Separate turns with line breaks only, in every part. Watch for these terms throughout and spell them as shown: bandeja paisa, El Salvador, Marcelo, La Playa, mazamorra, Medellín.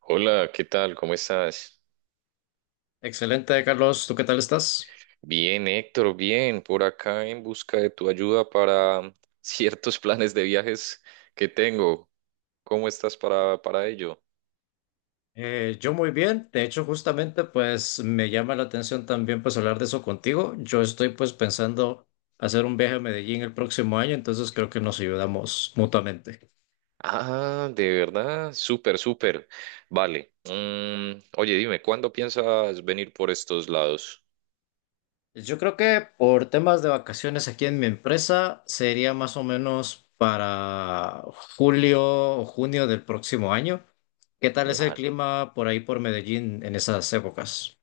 Hola, ¿qué tal? ¿Cómo estás?
Excelente, Carlos. ¿Tú qué tal estás?
Bien, Héctor, bien, por acá en busca de tu ayuda para ciertos planes de viajes que tengo. ¿Cómo estás para ello?
Yo muy bien. De hecho, justamente, pues me llama la atención también pues hablar de eso contigo. Yo estoy pues pensando hacer un viaje a Medellín el próximo año, entonces creo que nos ayudamos mutuamente.
Ah, de verdad, súper, súper. Vale. Mm, oye, dime, ¿cuándo piensas venir por estos lados?
Yo creo que por temas de vacaciones aquí en mi empresa sería más o menos para julio o junio del próximo año. ¿Qué tal es el
Vale.
clima por ahí por Medellín en esas épocas?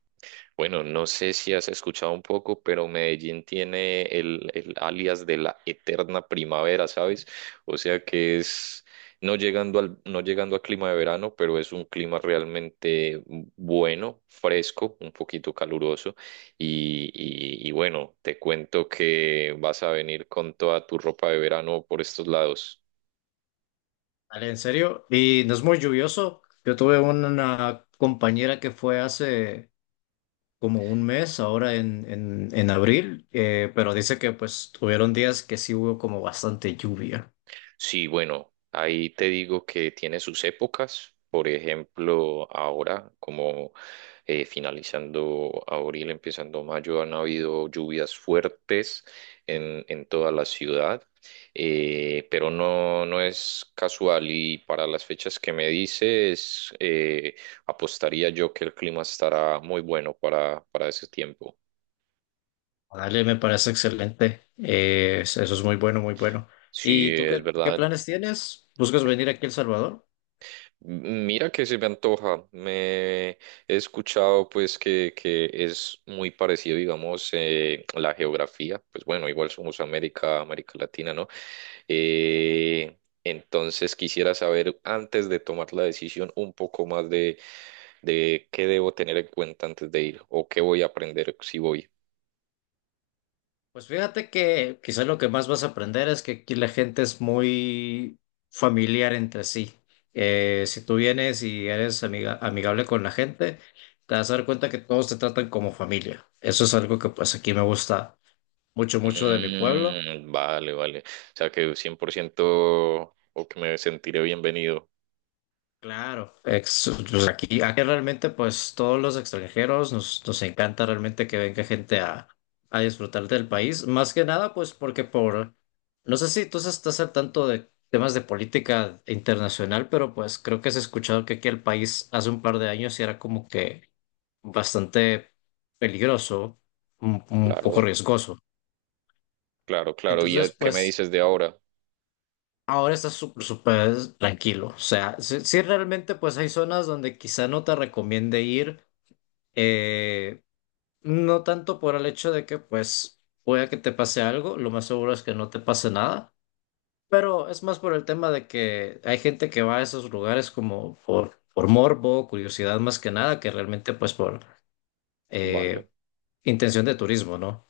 Bueno, no sé si has escuchado un poco, pero Medellín tiene el alias de la eterna primavera, ¿sabes? O sea que es no llegando al, no llegando a clima de verano, pero es un clima realmente bueno, fresco, un poquito caluroso. Y bueno, te cuento que vas a venir con toda tu ropa de verano por estos lados.
Dale, en serio. Y no es muy lluvioso. Yo tuve una compañera que fue hace como un mes, ahora en abril, pero dice que pues tuvieron días que sí hubo como bastante lluvia.
Sí, bueno, ahí te digo que tiene sus épocas. Por ejemplo, ahora, como finalizando abril, empezando mayo, han habido lluvias fuertes en toda la ciudad, pero no, no es casual y para las fechas que me dices, apostaría yo que el clima estará muy bueno para ese tiempo.
Dale, me parece excelente. Eso es muy bueno, muy bueno.
Sí,
¿Y
es
tú qué
verdad.
planes tienes? ¿Buscas venir aquí a El Salvador?
Mira que se me antoja. Me he escuchado pues que es muy parecido, digamos, la geografía. Pues bueno, igual somos América, América Latina, ¿no? Eh, entonces quisiera saber, antes de tomar la decisión, un poco más de qué debo tener en cuenta antes de ir o qué voy a aprender si voy.
Pues fíjate que quizás lo que más vas a aprender es que aquí la gente es muy familiar entre sí. Si tú vienes y eres amigable con la gente, te vas a dar cuenta que todos te tratan como familia. Eso es algo que pues aquí me gusta mucho, mucho de mi pueblo.
Mm, vale, vale. O sea que 100% o que me sentiré bienvenido.
Claro, pues aquí realmente pues todos los extranjeros nos encanta realmente que venga gente a disfrutar del país, más que nada pues porque por, no sé si tú estás al tanto de temas de política internacional, pero pues creo que has escuchado que aquí el país hace un par de años sí era como que bastante peligroso, un poco
Claro.
riesgoso.
Claro, claro. ¿Y a-
Entonces
qué me
pues
dices de ahora?
ahora está súper tranquilo. O sea, sí, sí realmente pues hay zonas donde quizá no te recomiende ir, eh, no tanto por el hecho de que pues pueda que te pase algo, lo más seguro es que no te pase nada, pero es más por el tema de que hay gente que va a esos lugares como por morbo, curiosidad más que nada, que realmente pues por
Vale,
eh, intención de turismo, ¿no?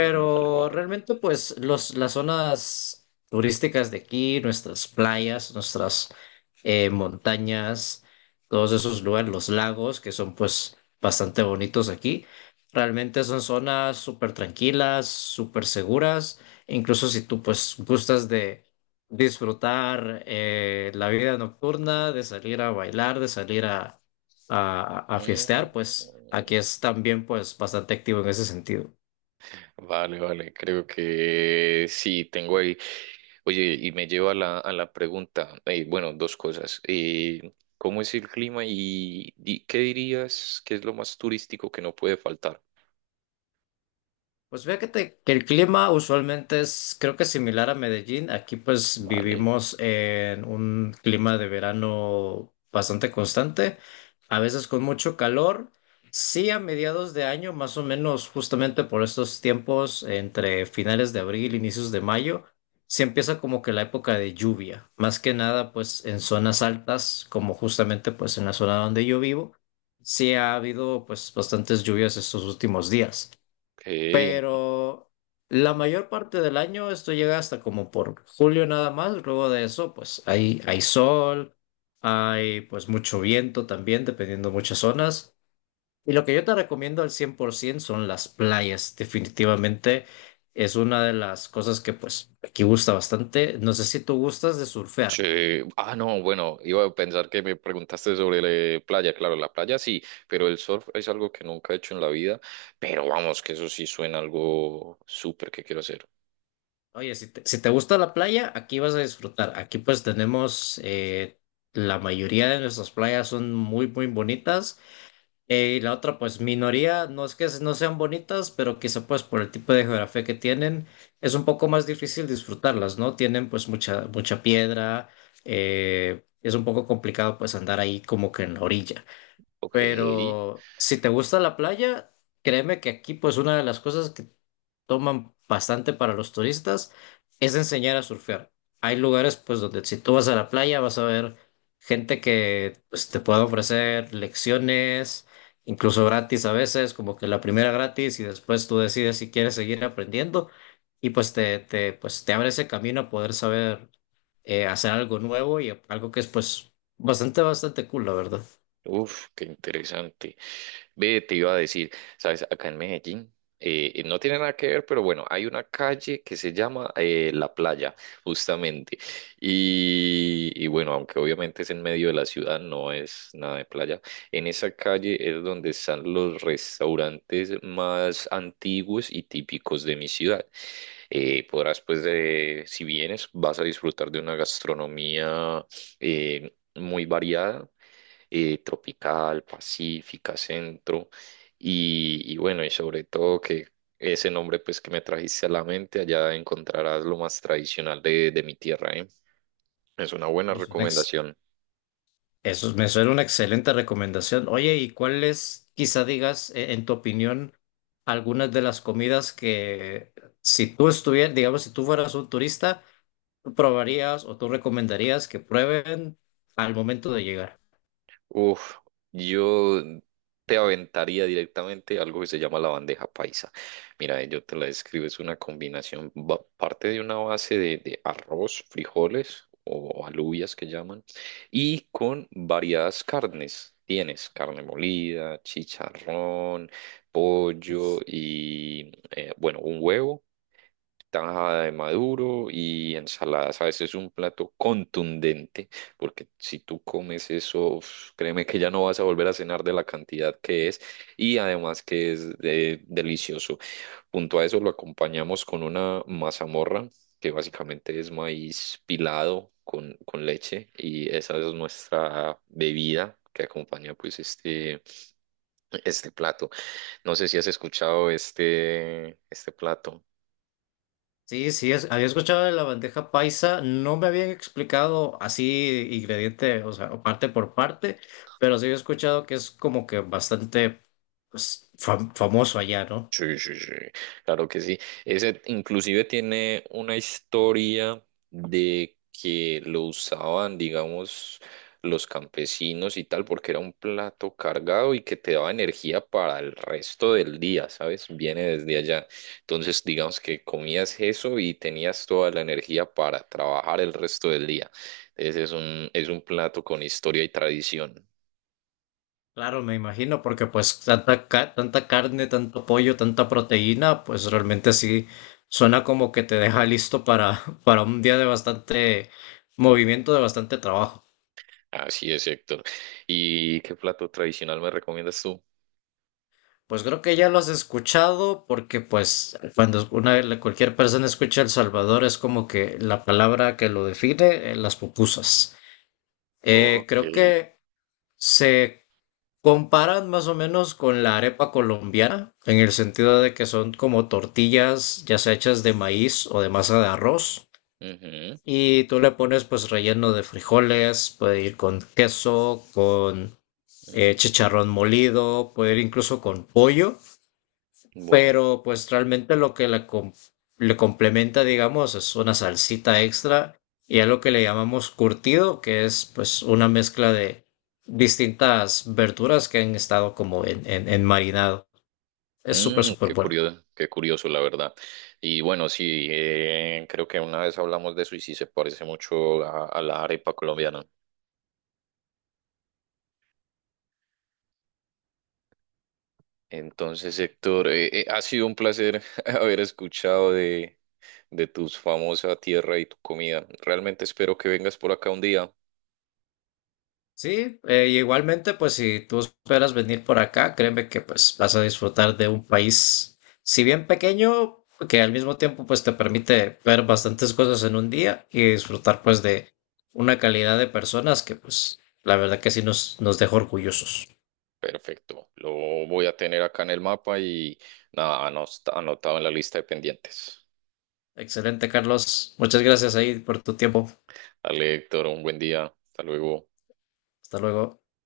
vale, vale.
realmente pues los, las zonas turísticas de aquí, nuestras playas, nuestras montañas, todos esos lugares, los lagos, que son pues bastante bonitos aquí. Realmente son zonas súper tranquilas, súper seguras, incluso si tú pues gustas de disfrutar la vida nocturna, de salir a bailar, de salir a fiestear,
Mm.
pues aquí es también pues bastante activo en ese sentido.
Vale, vale. Creo que sí, tengo ahí. Oye, y me lleva a la pregunta. Bueno, dos cosas. ¿Cómo es el clima y, di- qué dirías que es lo más turístico que no puede faltar?
Pues fíjate que el clima usualmente es, creo que similar a Medellín. Aquí pues
Vale.
vivimos en un clima de verano bastante constante, a veces con mucho calor. Sí, a mediados de año, más o menos justamente por estos tiempos, entre finales de abril, inicios de mayo, se empieza como que la época de lluvia. Más que nada pues en zonas altas, como justamente pues en la zona donde yo vivo, sí ha habido pues bastantes lluvias estos últimos días,
Ok.
pero la mayor parte del año esto llega hasta como por julio nada más, luego de eso pues hay sol, hay pues mucho viento también, dependiendo muchas zonas. Y lo que yo te recomiendo al 100% son las playas, definitivamente es una de las cosas que pues aquí gusta bastante. No sé si tú gustas de surfear.
Sí. Ah, no, bueno, iba a pensar que me preguntaste sobre la playa. Claro, la playa sí, pero el surf es algo que nunca he hecho en la vida. Pero vamos, que eso sí suena algo súper que quiero hacer.
Oye, si te, si te gusta la playa, aquí vas a disfrutar. Aquí pues tenemos... la mayoría de nuestras playas son muy, muy bonitas. Y la otra, pues minoría, no es que no sean bonitas, pero quizá pues por el tipo de geografía que tienen, es un poco más difícil disfrutarlas, ¿no? Tienen pues mucha, mucha piedra, es un poco complicado pues andar ahí como que en la orilla.
Ok.
Pero si te gusta la playa, créeme que aquí pues una de las cosas que toman bastante para los turistas es enseñar a surfear. Hay lugares pues donde si tú vas a la playa vas a ver gente que pues, te puede ofrecer lecciones, incluso gratis a veces, como que la primera gratis y después tú decides si quieres seguir aprendiendo y pues te abre ese camino a poder saber hacer algo nuevo y algo que es pues bastante, bastante cool, la verdad.
Uf, qué interesante. Ve, te iba a decir, sabes, acá en Medellín, no tiene nada que ver, pero bueno, hay una calle que se llama La Playa, justamente. Y bueno, aunque obviamente es en medio de la ciudad, no es nada de playa. En esa calle es donde están los restaurantes más antiguos y típicos de mi ciudad. Podrás, pues, si vienes, vas a disfrutar de una gastronomía muy variada, tropical, pacífica, centro, y bueno, y sobre todo que ese nombre pues que me trajiste a la mente, allá encontrarás lo más tradicional de mi tierra, ¿eh? Es una buena
Y eso, next.
recomendación.
Eso me suena una excelente recomendación. Oye, ¿y cuáles, quizá digas, en tu opinión, algunas de las comidas que si tú estuvieras, digamos, si tú fueras un turista, tú probarías o tú recomendarías que prueben al momento de llegar?
Uf, yo te aventaría directamente algo que se llama la bandeja paisa. Mira, yo te la describo, es una combinación, va- parte de una base de arroz, frijoles o alubias que llaman, y con variadas carnes. Tienes carne molida, chicharrón, pollo y, bueno, un huevo, tajada de maduro y ensaladas. A veces es un plato contundente, porque si tú comes eso, uf, créeme que ya no vas a volver a cenar de la cantidad que es y además que es de- delicioso. Junto a eso lo acompañamos con una mazamorra, que básicamente es maíz pilado con leche y esa es nuestra bebida que acompaña pues este plato. No sé si has escuchado este, este plato.
Sí, sí, había escuchado de la bandeja paisa, no me habían explicado así ingrediente, o sea, o parte por parte, pero sí había escuchado que es como que bastante pues, famoso allá, no.
Sí, sí, sí, claro que sí. Ese inclusive tiene una historia de que lo usaban, digamos, los campesinos y tal, porque era un plato cargado y que te daba energía para el resto del día, ¿sabes? Viene desde allá. Entonces, digamos que comías eso y tenías toda la energía para trabajar el resto del día. Ese es un plato con historia y tradición.
Claro, me imagino, porque pues tanta, tanta carne, tanto pollo, tanta proteína, pues realmente sí suena como que te deja listo para, para un día de bastante movimiento, de bastante trabajo.
Así es, Héctor. ¿Y qué plato tradicional me recomiendas tú?
Pues creo que ya lo has escuchado, porque pues cuando una, cualquier persona escucha El Salvador es como que la palabra que lo define, las pupusas.
Ok.
Creo que se comparan más o menos con la arepa colombiana, en el sentido de que son como tortillas ya sea hechas de maíz o de masa de arroz.
Ujú.
Y tú le pones pues relleno de frijoles, puede ir con queso, con
Mm.
chicharrón molido, puede ir incluso con pollo,
Bueno.
pero pues realmente lo que le, le complementa, digamos, es una salsita extra y algo que le llamamos curtido, que es pues una mezcla de distintas verduras que han estado como en marinado. Es súper,
Mm,
súper bueno.
qué curioso, la verdad. Y bueno, sí, creo que una vez hablamos de eso y sí se parece mucho a la arepa colombiana. Entonces, Héctor, ha sido un placer haber escuchado de tus famosa tierra y tu comida. Realmente espero que vengas por acá un día.
Sí, y igualmente, pues si tú esperas venir por acá, créeme que pues vas a disfrutar de un país, si bien pequeño, que al mismo tiempo pues te permite ver bastantes cosas en un día y disfrutar pues de una calidad de personas que pues la verdad que sí nos dejó orgullosos.
Perfecto, lo voy a tener acá en el mapa y nada, anos- anotado en la lista de pendientes.
Excelente, Carlos. Muchas gracias ahí por tu tiempo.
Dale, Héctor, un buen día. Hasta luego.
Hasta luego.